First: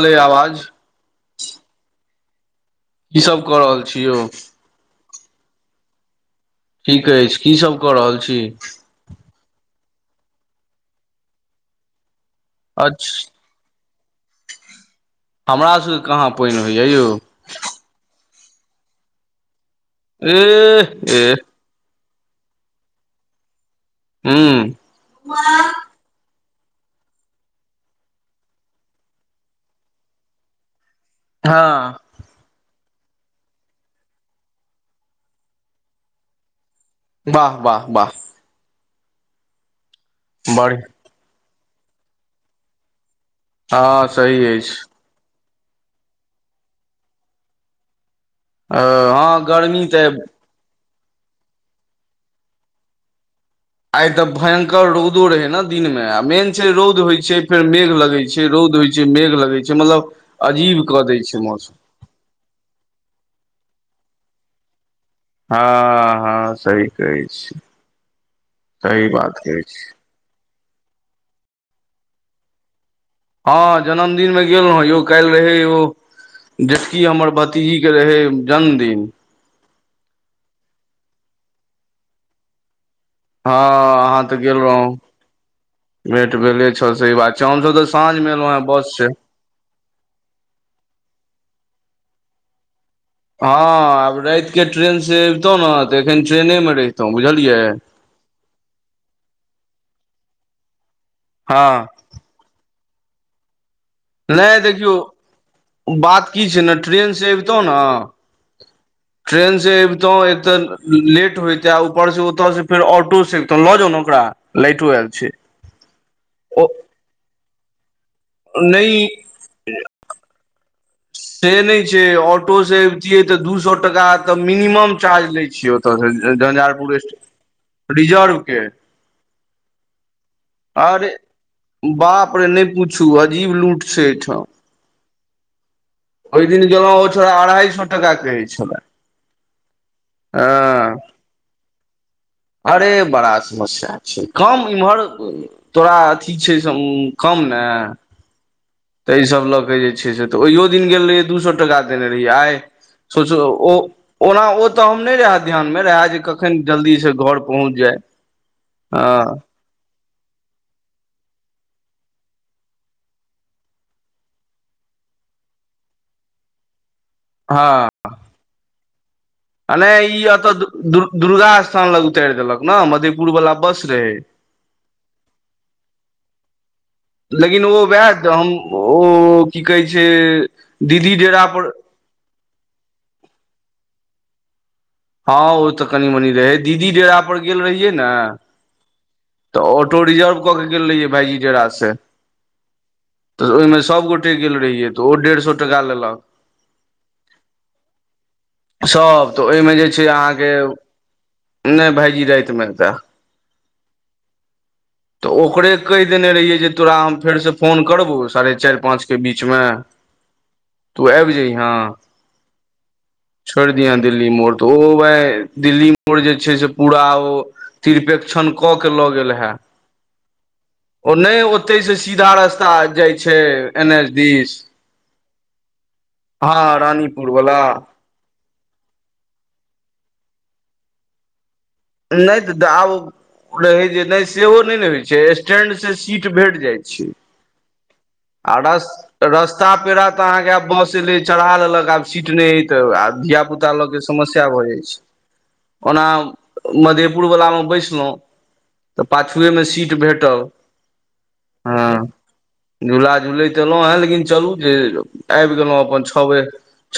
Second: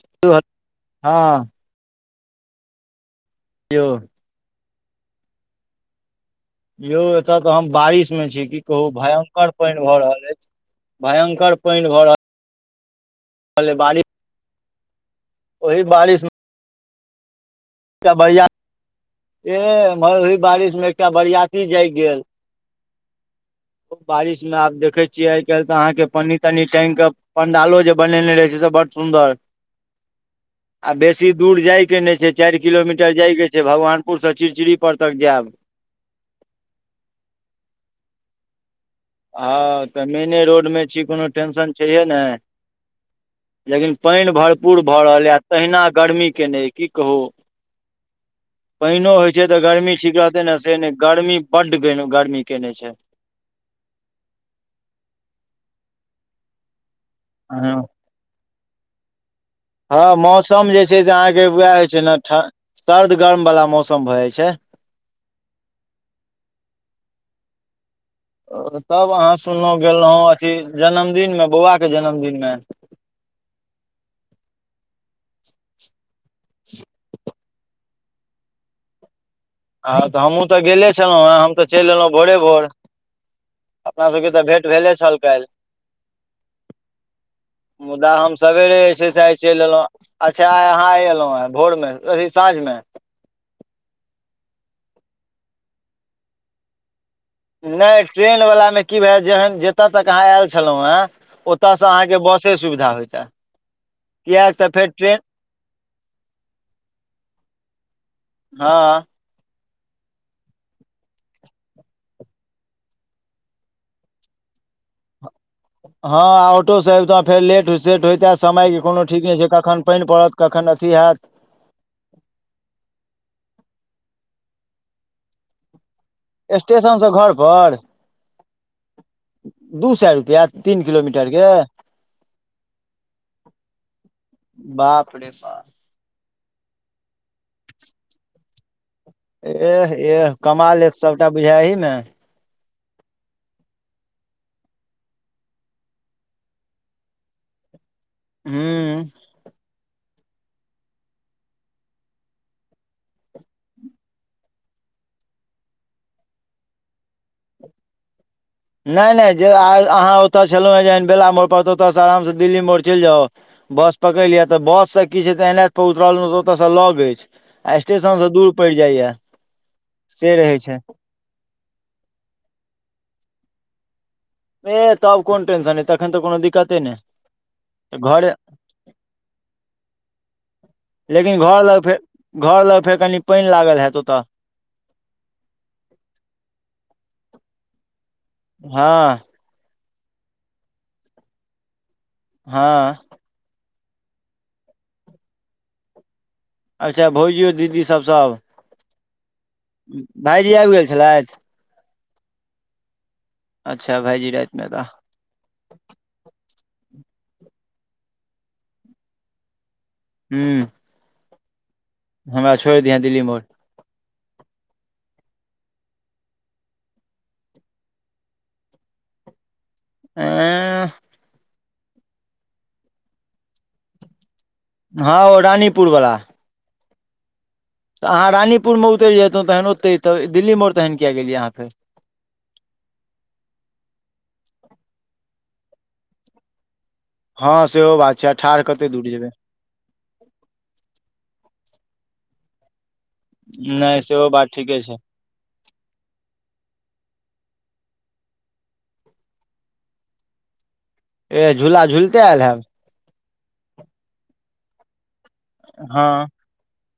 अले आवाज हँ की सब कऽ रहल छी यौ। यौ ठीक अछि एतय तऽ की हम सब कऽ बारिश रहल में छी। की कहू भयं पानि भऽ रहल अछि। भयंकर पानि भऽ रहल अछि। अच्छ बारी हमरा सके बारिश मे कहाँ पानि होइए यौ एकटा बढ़िआ ए एमहर बारिश मे एकटा एह एह बरिया गेल बारिश मे हूँ आब देखे छिय आइ काल्हि तऽ अहाँके प तनी टाइंग के पंडालो जे बनेने रहे छै से बड सुन्दर आ बेसी दूर हँ जाइके नहि छै। चारि किलोमीटर जाइके छै। भगवानपुरसँ चिड़चिड़ीप तक जायब। वाह वाह वाह। हँ तऽ मेने बढ़ रोडमे छी। कोनो टेंशन छैहे नहि। लेकिन हँ पानि सही अछि भरपूर भऽ रहलए तहिना गर्मी केने अइ की कहू। अ पानिओ होइत हँ छै। तऽ गर्मी ठीक तऽ रहतै ने से नहि गर्मी बड्ड गर्मी कयने छै। आइ ते भयंकर रौदो रहै ने दिन मे आ मेन छै। रौद होय छै। फेर हँ मेघ लगै छै। रौद होइ छै। मेघ लगै छै। हँ मतलब मौसम अजीब जे छै। कऽ से दै अहाँके उएह मौसम होइ छै। ने सर्द गर्मवला मौसम भऽ जाइ छै। हँ हँ सही कहै छी। सही तब अहाँ बात कहै सुनलहुँ छी गेलौ अथी जन्मदिन मे बौआ के जन्मदिन मे हँ जन्मदिन मे गेल रह यौ काल्हि रहै यौ जेटकी हमर ब जी के रहै जन्मदिन। हँ तऽ हमहूँ तऽ गेले छलौ हेँ हम तऽ चलि एलौं भोरे भोर। हँ अपना अहाँ सभके तऽ गेल भेट रहौ। भेले छल काल्हि भेट भेले छौ। सही बात छौ। हमसभ तऽ मुदा साँझ मे हम एलौ हँ सवेरे बस जे छै। से आइ चलि एलहुँ अच्छा आ अहाँ आ एलहु ह भोर मे अथी साँझ मे हँ आब राति के ट्रेन से अबतहुँ ने तऽ एखन ट्रेनेमे रहितहुँ बुझलियै। नहि ट्रेन वलाा मे की भयह जते तक अहा आयल छलौं। हे हँ ओते से अहाँ से बसे सुविधा होइ ता नहि देखियौ बात की छै। ने ट्रेनसँ अबितहु ने हँ ट्रेन से अबतहु एक तऽ लेट होयते ऊपरसँ ओतऽ से फेर ऑटोसँ एबतौ लऽ जाउ ने ओकरा लाटो आल छै। हँ ओ ऑटोसँ अबितहुँ फेर लेट सेेट होयइते समयके कोनो ठीक नहि छै। कखन पानि पड़त कखन अथी होयैत। से नहि छै। ऑटो से एबतियै तऽ दू सए टका तऽ मिनिमम चार्ज ले छियै। तऽ झंझारपुर स्टेशनसँ घर पर रिजर्व के दू सए रुपैआ तीन अरे किलोमीटर के बाप रे नहि पूछू अजीब लूट छै। एहिठाम बाप रे बाप ओहि दिन गेलहु ओ छोड़ अढ़ाइ सए टाका के छ। एह एह कमाले सबटा बुझाय अही मे अरे बड़ा समस्या छै। कम इम्हर तोरा अथी छैस कम ने हूँ तऽहि सब लऽ क जे ठीक से तऽ ओहियो दिन गेल। रहिै दू सए टका देने रहियै आइ सोच ओ ओना ओ तऽ हम नहि रहै ध्यानमे रहै। जे कखन जल्दी सँ घर पहुँच जाए नहि नहि जे आइ अहाँ ओतय छलहुँ। हेँ जेहन बेला मोड़पर तऽ ओतयसँ आरामसँ दिल्ली मोड़ चलि जाउ बस पकड़ि यिया तऽ बस से की छै। तऽ एन एत पर उतरल तऽ ओतयसँ लग अछि। आ हँ स्टेशन सँ दूर पड़ि जाइएा आ नहि ई एतऽ दुर्गा स्थान लग उतार देलक ने मधेपुर वालला बस रहे ए तब कोन टंशन तन तऽ कोनो दिक्कते नय लेकिन ओ वए त हम ओ की कहै छै। दीदी लेकिन डेरा घर पर लग फेर घर लग फेर कनि पानि लागल होयत ओतऽ हँ ओ तऽ कनी मनी रहै दीदी डेरा पर गेल रहियै ने हँ तऽ ऑटो रिजर्व कऽ के गेल रहियै भाईजी डेराा सँ हँ तऽ ओहिमे सभगोटे गेल रहियै तऽ ओहो डेढ़ सए टका लेलक अच्छा भोजियौ दीदी सब सब सभ तऽ ओहिमे जे छै अहाँके भाईजी आबि गेल छलथि नहि भायजी राति मे एता अच्छा भाईजी रातमे एता तऽ ओकरे कहि देने रहियै जे तोरा हम फेरसँ फोन करबौ साढ़े चारि पाँचके बीचमे हू तू आबि जइहँ छोड़ि दिहां दिल्ली मोड़ छोड़ि दिहां दिल्ली मोड़ तऽ ओ बहिं दिल्ली मोड़ जे छै से पूरा ओ तिरपेक्षण कऽ के लऽ गेल हें अंए ओ नहि ओतहि सँ सीधा रास्ता जाइ छै एन एच दिस ह ओ रानीपुरवला ह रानीपुर वाला तऽ अहाँ रानीपुरमे उतरि जेतहुँ तखन ओते सऽ दिल्लीमोड़ तहन कियाक गेलियै अहाँ फेर। नहि तऽ आब। रहै जे नहि सेहो नहि ने होइ छै स्टैड से सीट भेट जाइत छै। हँ सेहो बात छै। आ ठाढ़ कते दूर जेबै रस्ता पेड़ा तऽ अहाँकेँ आब बस एले चढ़ा लेलक आब सीट नय तऽ आ धियापुता लके नहि सेहो बात समस्या भऽ ठीके जाइत छै। ओना मधेपुर वलामे बैसलहुँ तऽ पाछुएमे सीट भेटल झूला हँ झूलते आयल हैब झूला झुलैत एयलहुँ हे लेकिन चलू जे आबि गेलहुँ अपन छओ हँ बजे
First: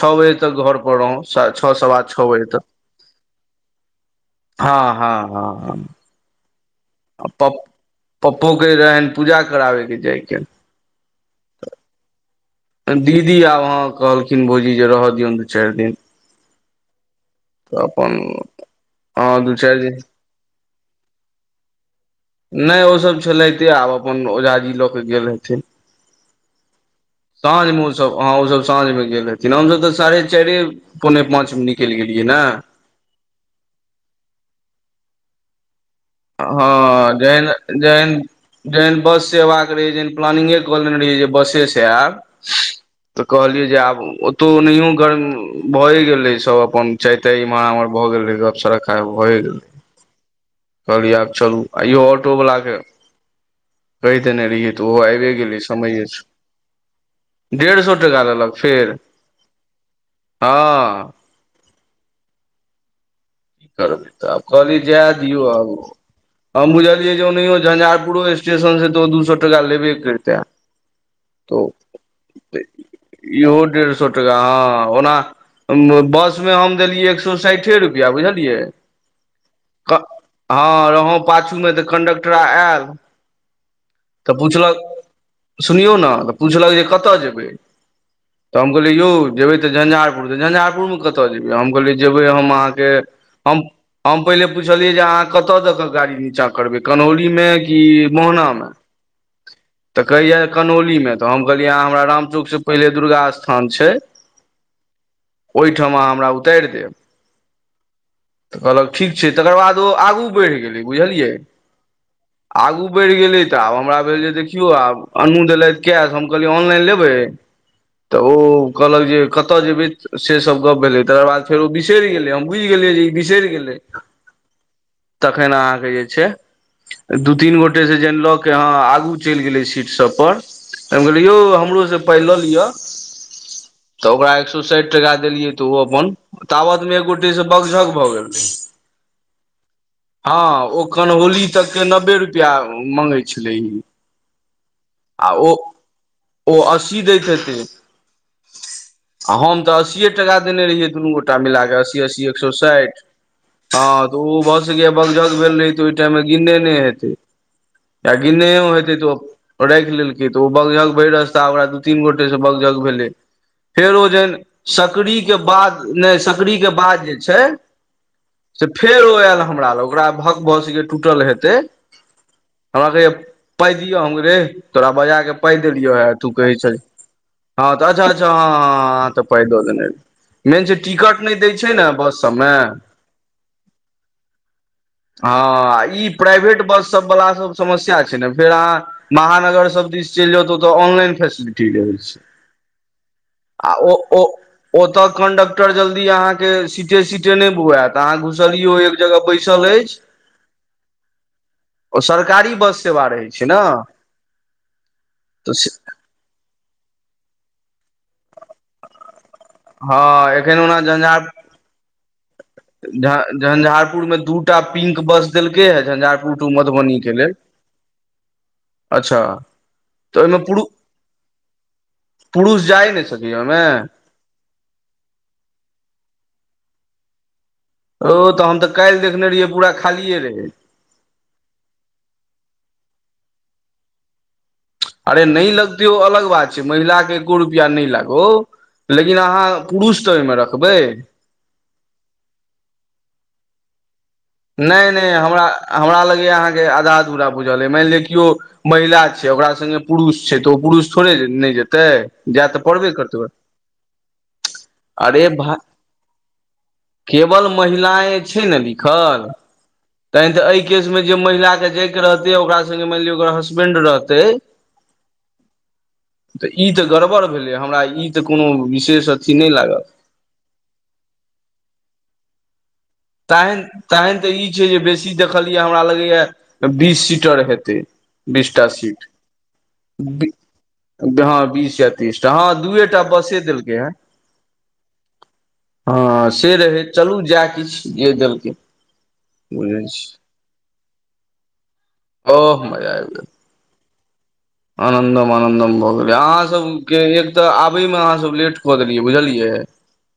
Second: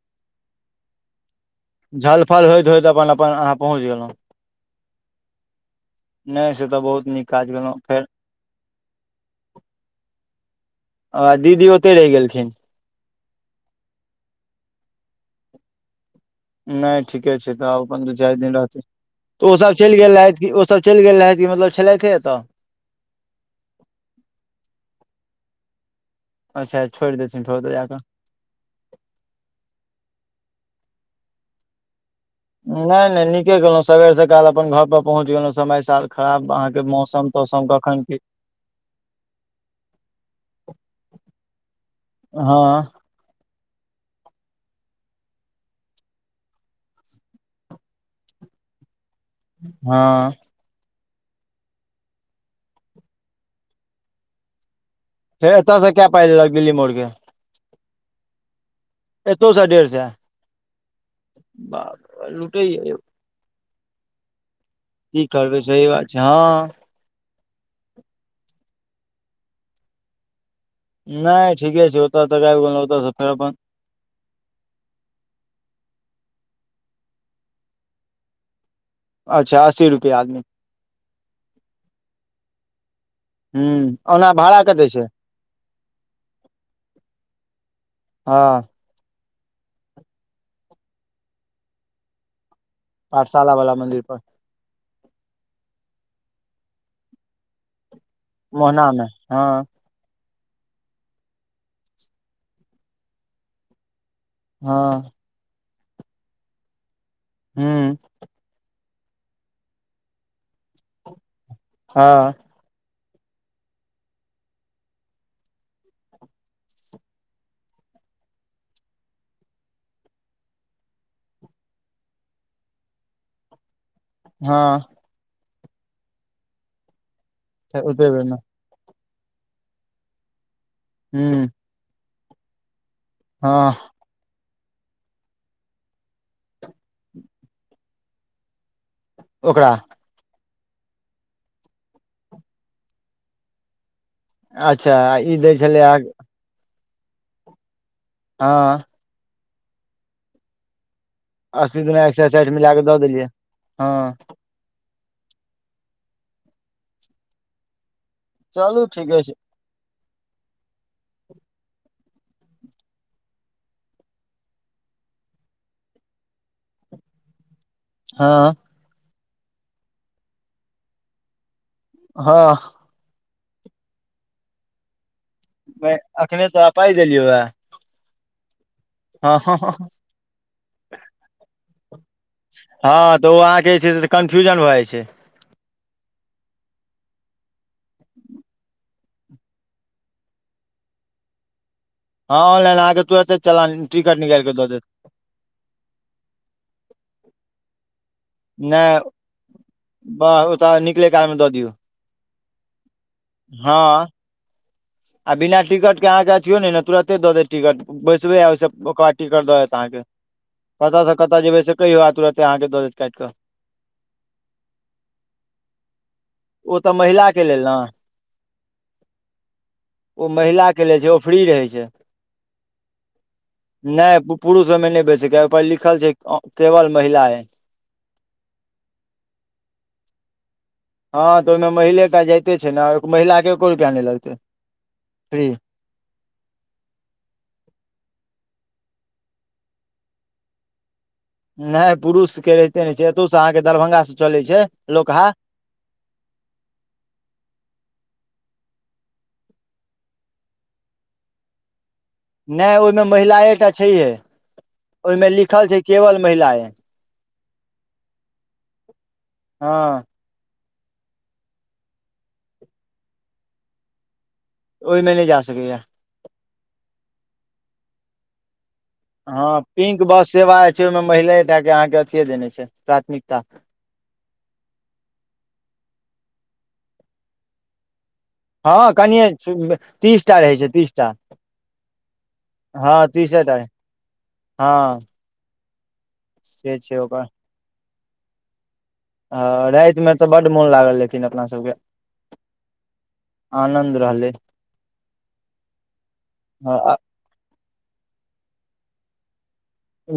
छओ बजे तक घर पर रहु छओ से। झलफल होइत होइत अपन अपन अहाँ पहुँच गेलहुँ। ह ह ह नहि से तऽ बहुत। नीक काज आ केलहुँ फेर पप्पोके रहनि पूजा कराबयके जाइके आ दीदी ओते रहि गेलखिन। दीदी आब अहाँ कहलखिन भौजी जे रह दियौन दू चारि दिन। नहि ठीके छै तऽ अपन दू चारि दिन रहतै हँ त दू ओसभ चारि चलि दिन गेल रहथि कि ओसभ चलि गेल रहथि कि मतलब छलेइथे एतऽ नहि ओ सभ छलएथे आब अपन ओझाजी लऽ के गेल हेथि अच्छा छोड़ि देथिन। अहाँ ओसभ साँझ मे गेल रहथिन हमसभ तऽ साढ़े चारि पौने पाँच मे निकलि गेलियै न नहि नहि नीके केलहुँ सबेर सकाल अपन घर पर पहुँच गेलहुँ समय साल। खराब ह अहाँके मौसम जैन तौसम कखन जैन की जहन बस से अयबाक रहै जेहन प्लानिगे कऽ लेने रहिय जे बसे से आयब हँ तऽ कहलियै जे आब ओतौ नहियो गर्म भए गेले सभ अपन चै एते इमहर आमहर भएऽ गेल रहै गप सड़का भए गेल ह कहलियै आब चलू आ इहो ऑटो वाला के कहि देने रहिये तऽ ओहो आइब। फेर एता से कै पाइ लेलऽ कऽ दिली मोड़के डेढ़ सए टका लेलऽ कऽ फेर एतौ स डेढ़ सए हँ की बाप रे लूटेय यौ करबै तऽ आब कहलियै जाय की दियो आ करबै सही बात छै हँ हम बुझलियै जे ओनहियो झझार पो स्टेशन से तो दू सए टा लेबे करते नहि ठीके छै ओता तक आयब गेलोउ ओता से फेर अपन। इहो डेढ़ सए। ह ओना बस मे हम देलियै एक सए साठे रुपआ बुझलियै अच्छा असी रुपैआ आदमी ह रहौ पाछू मे तऽ कंडकटर आयल हू आ तऽ पुछलक सुनियौ ने तऽ पुछलकऽ जे कतय जेबै ह तऽ हम कहलियए यौ ज जेबै तऽ झञ्झारपुर तऽ झञझारपुरमे कतऽ जेबै हम कहलि जेबै हम अहाँकेँ पाठशाला हम वाला मंदिर पर हम पहिले पुछलियै जे अहाँ कतय दऽ कऽ गाड़ी नीचाँ करबै कन्हौरीमे की मोहना मे तऽ कहैया कनहोलीमे तऽ हम कहलियै अहाँ हमरा रामचौकसँ पहिले दुर्गा स्थान छै हँ ओहिठाम अहाँ हमरा उताइर देब हँ तऽ कहलक ठीक छै तकर बाद ओ आगू बइढ़ गेलै बुझलियै हँ आगू बढ़ि गेलै तऽ आब हमरा भेल जे देखियौ आब अन्नूँ देलेथ कैश हम कहलियै ऑनलाइन लेबै तऽ ओ कहलक जे कतय जेबै से सब गप भेलै तकर बाद फेर ओ बिसरि गेले हम बुइझ गेलियै जे ई बिसेर गेलै हँ तखन अहाँके जे छै दू तीन फेर गोटे से ओते जानि बेर लऽ मे के ह आगू चेल गेलेय सीट सब पर त हम कहलिए यौ हूँ हमरो पैइ लल यऽ हँ तऽ ओकरा एक सए साठि टका देलियै तऽ ओ अपन तावत में एगो से बग झग भऽ गेलै ओकरा हँ ओखकन होली तकके नब्बे रुपैआ मँंगै छलै अच्छा आ ई दै छलै आ ओ अस्सी दैत हेती आँ आ हम तऽ असीए टाका देने रहियै दुनू गोटा मिल के असीए दुना असी अस्सी एक सए साठि मिला कऽ साठ दऽ देलियै हँ त ओ ब बग गझ भेल रहै तऽ ओहि टाइममे गिनने नय हेतै य गिनने चलू हेतै तऽ ठीके छै ओ राखि लेलकै तऽ ओ बगजग भय रस्ता ओकरा दू तीन गोटे से बगजग भेलै फेर ओ जेन सकरी के बाद नय सकरी के बाद जे छै हँ तऽ फेर ओ आयल हमरा लग ओकरा भक भसके टूटल हेतै हँ हमरा कहेए पाइ दियौ हम कहलिए रे तोरा बजााक पाइ देलियौ तू एखने कहै तऽ छ पाइ देलियौ हे हँ त अच्छा अच्छा ह त हँ पाइ देने मेन छै टिकट नहि द छै ने बस सबमे हँ तऽ ओ अहाँके जे छै कन्फ्यूजन भऽ जाइ छै हँ ई प्राइवेट बस सब वला सब समस्या छै ने फेर अहाँ महानगर सब दिस चलि जाउ तऽ ओतऽ ऑनलाइन फेसिलिटी रहेय छै हँ ऑनलाइन अहाँके तुरत चलान टिकट निकालिकऽ दऽ देत [unintelligible] कन्डटर जल्दी अहाँ के सीटे सीटे नय बुएत अहाँ घु बैसलो एक नहि जगह बैसल अछि बस ओतय निकलै कालमे दऽ दियौ [inaudible] ओ सरकारी बस सेवा रहै छै न हँ आ बिना टिकट के अहके अथियो ने तुरते द देत टिकट बैसबे आ ओहि ओकबाद टिकट द हँ देत एखन ओना कत से कत जेबै से कहियो तत झ झंझारपुर मे दू टा पिंक बस देलकै हे झंझारपुर टू ओ तऽ मधुबनीक के लेल [inaudible] अच्छा तऽ ओ ओहिमे पुरु महिला के लै छै ओ फ्री रहै छै पुरुष जाय नहि सकैए ओहिमे नै पुरुष ओमे नै बैैस सकैया ओ पर लिखल छै केवल महिलायें ओ तऽ हम तऽ काल्हि देखने रहियै पूरा खालियए रहै हँ तऽ ओईमे महिलेटा जाइते छै ने महिलाके एको रुपैआ नै लगतै अरे नै फ्री लगतै ओ अलग बात छै महिलाके एको रुपैआ नै लागौ लेकिन अहाँ पुरुष [unintelligible] रखबै नै पुरुष के रहिते नै छै एतहुसँ अहाँके दरभंगा स नै नै हमरा हमरा लगैया अहाँके आधा अधूरा बुझल अइ मानि लिअ किओ महिला छै ओकरा संगङ्गे पुरुष छै तऽ ओ पुरुष थोड़े नै जेतै जाय तऽ नै पड़बे ओईमे करतै महिलाये टा छैहे अरे ओहिमे भा लिखल छै केवल महिलाए केवल महिलायें छै ने लिखल हँ ते तऽ एहि केस मे जे महिलाक के जायके रहतै ओकरा संगे मानि लिअ ओकर हसबेंड रहतै ओय मे नै जा सकैए ई तऽ ई तऽ गड़बड़ भेलै हमरा ई तऽ कोनो विशेष अथी नहि हँ लागल पिंक बस सेवा छै ओहिं महिलेटा के अहाँ के अथिये देने छै प्राथमिकता टाईम टाईम तऽ ई छै जे बेसी देखलियै या हमरा लगैए बीस सीटर हेतै बीसटा हँ सीट कनिये तीस बी टा रहै छै तीस टा हँ बीस या तीस तऽ हँ दूए टा बसे तीसे टा देलकै हें हँ हँ से रहै छै चलू ओकर जाएह किछ जे देलकै हँ बुझै छी रातिमे तऽ बड्ड मोन लागल लेकिन अपना सबके ओह आनन्द रहलै आनंदम आनन्दम भऽ गेलै अहाँ हँ सबके एक तऽ आबै मे अहाँ सब लेट कऽ देलियै बुझलियै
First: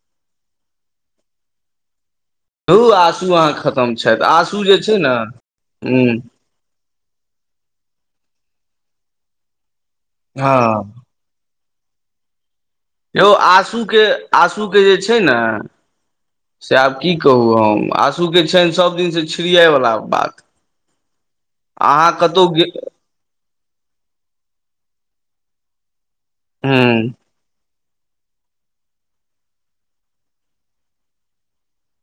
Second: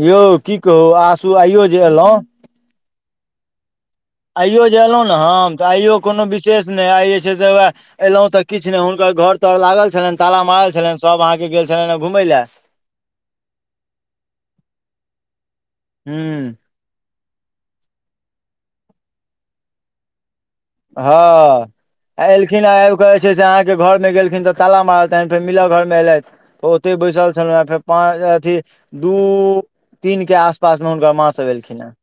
यौ की कहू आसू आइयो जे एलौं धु आसु अहाँ खतम छथि आँसू आइयो जे छै एलौं ने न हम तऽ आइयो हूँ कोनो विस विशेष नैे आइ जे छै से एलौं तऽ किछु ने हुनकर घर तर लागल छलनि ताला मारल हँ छलनि सब अहाँ के गेल छलनि हें घुमय लए यौ आसूके आसूके जे छै ने हूँ से आब की कहू हम आँसूके छनि सब दिनसँ छिड़ियाइवला बात हँ अहाँ कतहु गे एलखिन हें आब [unintelligible] सेहाँके घर मे गेलखिन तऽ ताला मारल तहन फेर मिल घर मे एलथि ओते हूँ बैसल फेर पाँ अथी दू तीन के आसपास मे हुनकर माँ सब एलखिन हेँ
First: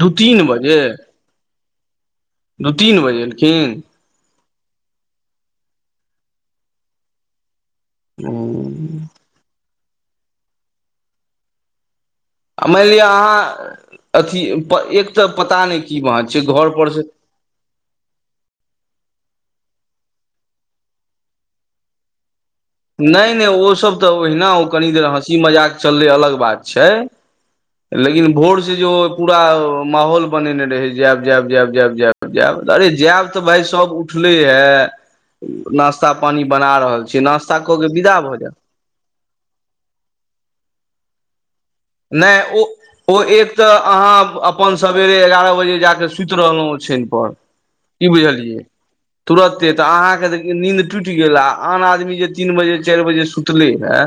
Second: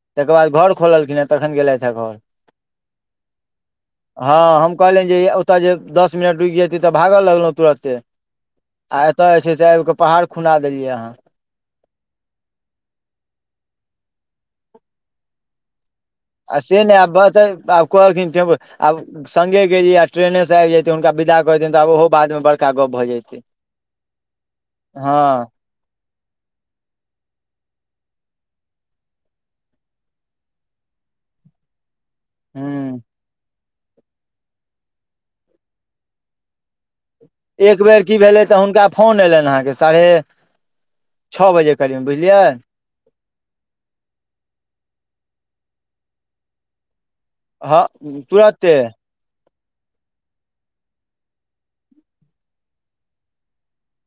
दू तकर तीन बाद घर बजे खोललखिन हेँ तखन गेलथि हे घर दू तीन बजे एलखिन हँ हम कहलियनि जे ओतय जे दस मिनट रूकि जेतौं तऽ भाग लगलौं तुरते हूँ आ एतय जे छै से आबि कऽ पहाड़ खुना देलियै अहाँ आ मान लिअ अहाँ अथी एक तऽ पता नै की बात छै आ से घरपर नै आब बतै आब कहलखिन ते आब संगे गेलिया ट्रेने स आबि जैतै हुनका विदा क दैतियैन ओहो बाद मे नै नै ओसब तऽ ओहिना ओ कनि देर हँसी हँ मजाक चललै अलग बात छै लेकिन भोर स जे ओ पूरा माहौल बनेने रहै जायब जायब जायब जायब जायब जायब अरे हूँ जायब तऽ भाय सब उप उठले हे नास्ता पानी बना रहल छी नश्ता। एक बेर कि भेलै तऽ हुनका फोन एलनि अहाँकेँ साढ़े छओ बजे करीब बुझलियै नहि ओ। ओ एक तऽ अहाँ अपन सबेरे एगारह बजे जा के सुति रहलहुँ ओछन पर। हँ कि बुझलियै। तुरते तुरते तऽ अहाँकेँ तऽ नींन्द टूटि गेल आ आन आदमी जे तीन बजे चारि बजे सुतले है।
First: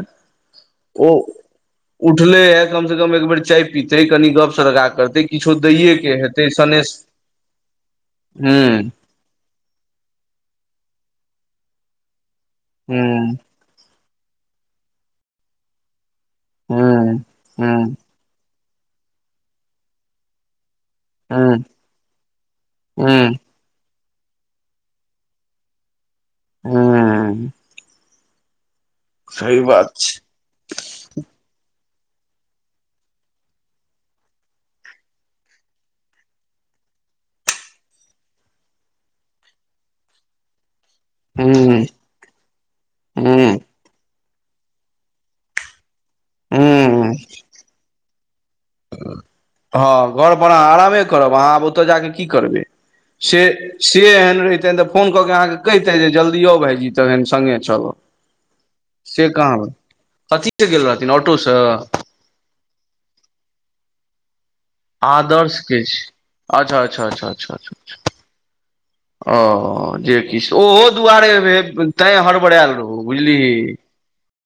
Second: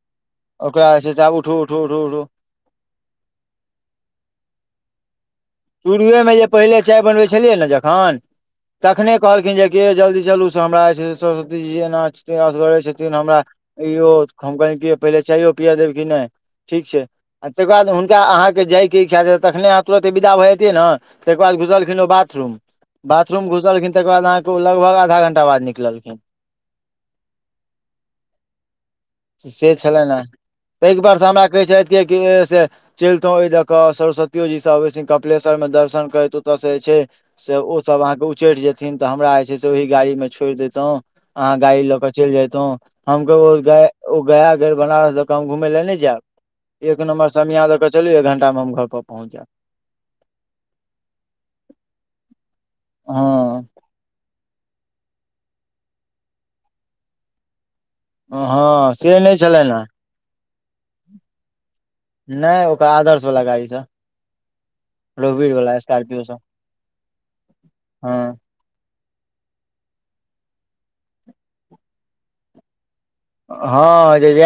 ओकरा से जे छै आब उठूं उठूं उठूं उठले हे कम से कम एक बेर चाय पितते कनी गप सरक्का करते किछो दैये के शुरुएमे जे हेतै पहिले सनेश चाय बनबै छलियै ने जखन हूं तखने। कहलखिन जेक जल्दी चलू से हमरा जे छै से सरस्वतीजी एना असगरै छथिन हूं हमरा। यौ हम कहे पहिले चायो पिया देब कि नहि हूँ ठीक छै आ तकर बाद हूँ हुन्का अहाँकेँ जाइके इच्छा तखने अहाँ तुरत विदा भऽयतै ने। तकर बाद हूँ घुसलखिन ओ बाथरूम हूँ बाथरूम। घुसलखिन तकर बाद अहाँकेँ ओ लगभग आधा घंटा बाद निकलखिन। ह से बात छलै ह छै तय के बार से हमरा कहे छथि कि से चलतों ओदके सरस्वतियो जी सभ आबै छथि कपिलेश्वर मे दर्शन करू तऽ से जे छै। से ओसभ अहाँकेँ उचैठि जेथिन तऽ हमरा जे छै से ओहि गाड़ी मे छोड़ि देतहु। अहाँ गाड़ी हूँ लऽ कऽ चलि जयतौ हम हूँ कहलो ओ गया गेल बनारसँ दक हम घुमे लए नहि जायब। एक हूँ नम्बर समिय दऽ कऽ चलू एक घंटा मे हम घर पर पहुँच जायब। हँ घर पर अहाँ आरामे करब अहाँ आब ओतय जा कऽ कि करबै। से हँ से एहन रहे रहतिये तऽ फोन कऽ कऽ अहाँकेँ कहितै जे जल्दी यउ भायइजी तहन सङ्गे चलऽ। हँ से नहि कहाँ है छलनि हेँ कथिसँ गेल रहथिन ऑटोस नहि ओकर आदर्श वाला गाड़ी से। आदर्श के छी स्कार्पियो सँ अच्छा अच्छा अच्छा। हँ ओ जे किछु ओहो दुआरे ते हड़बड़ाएल रहो। हँ ज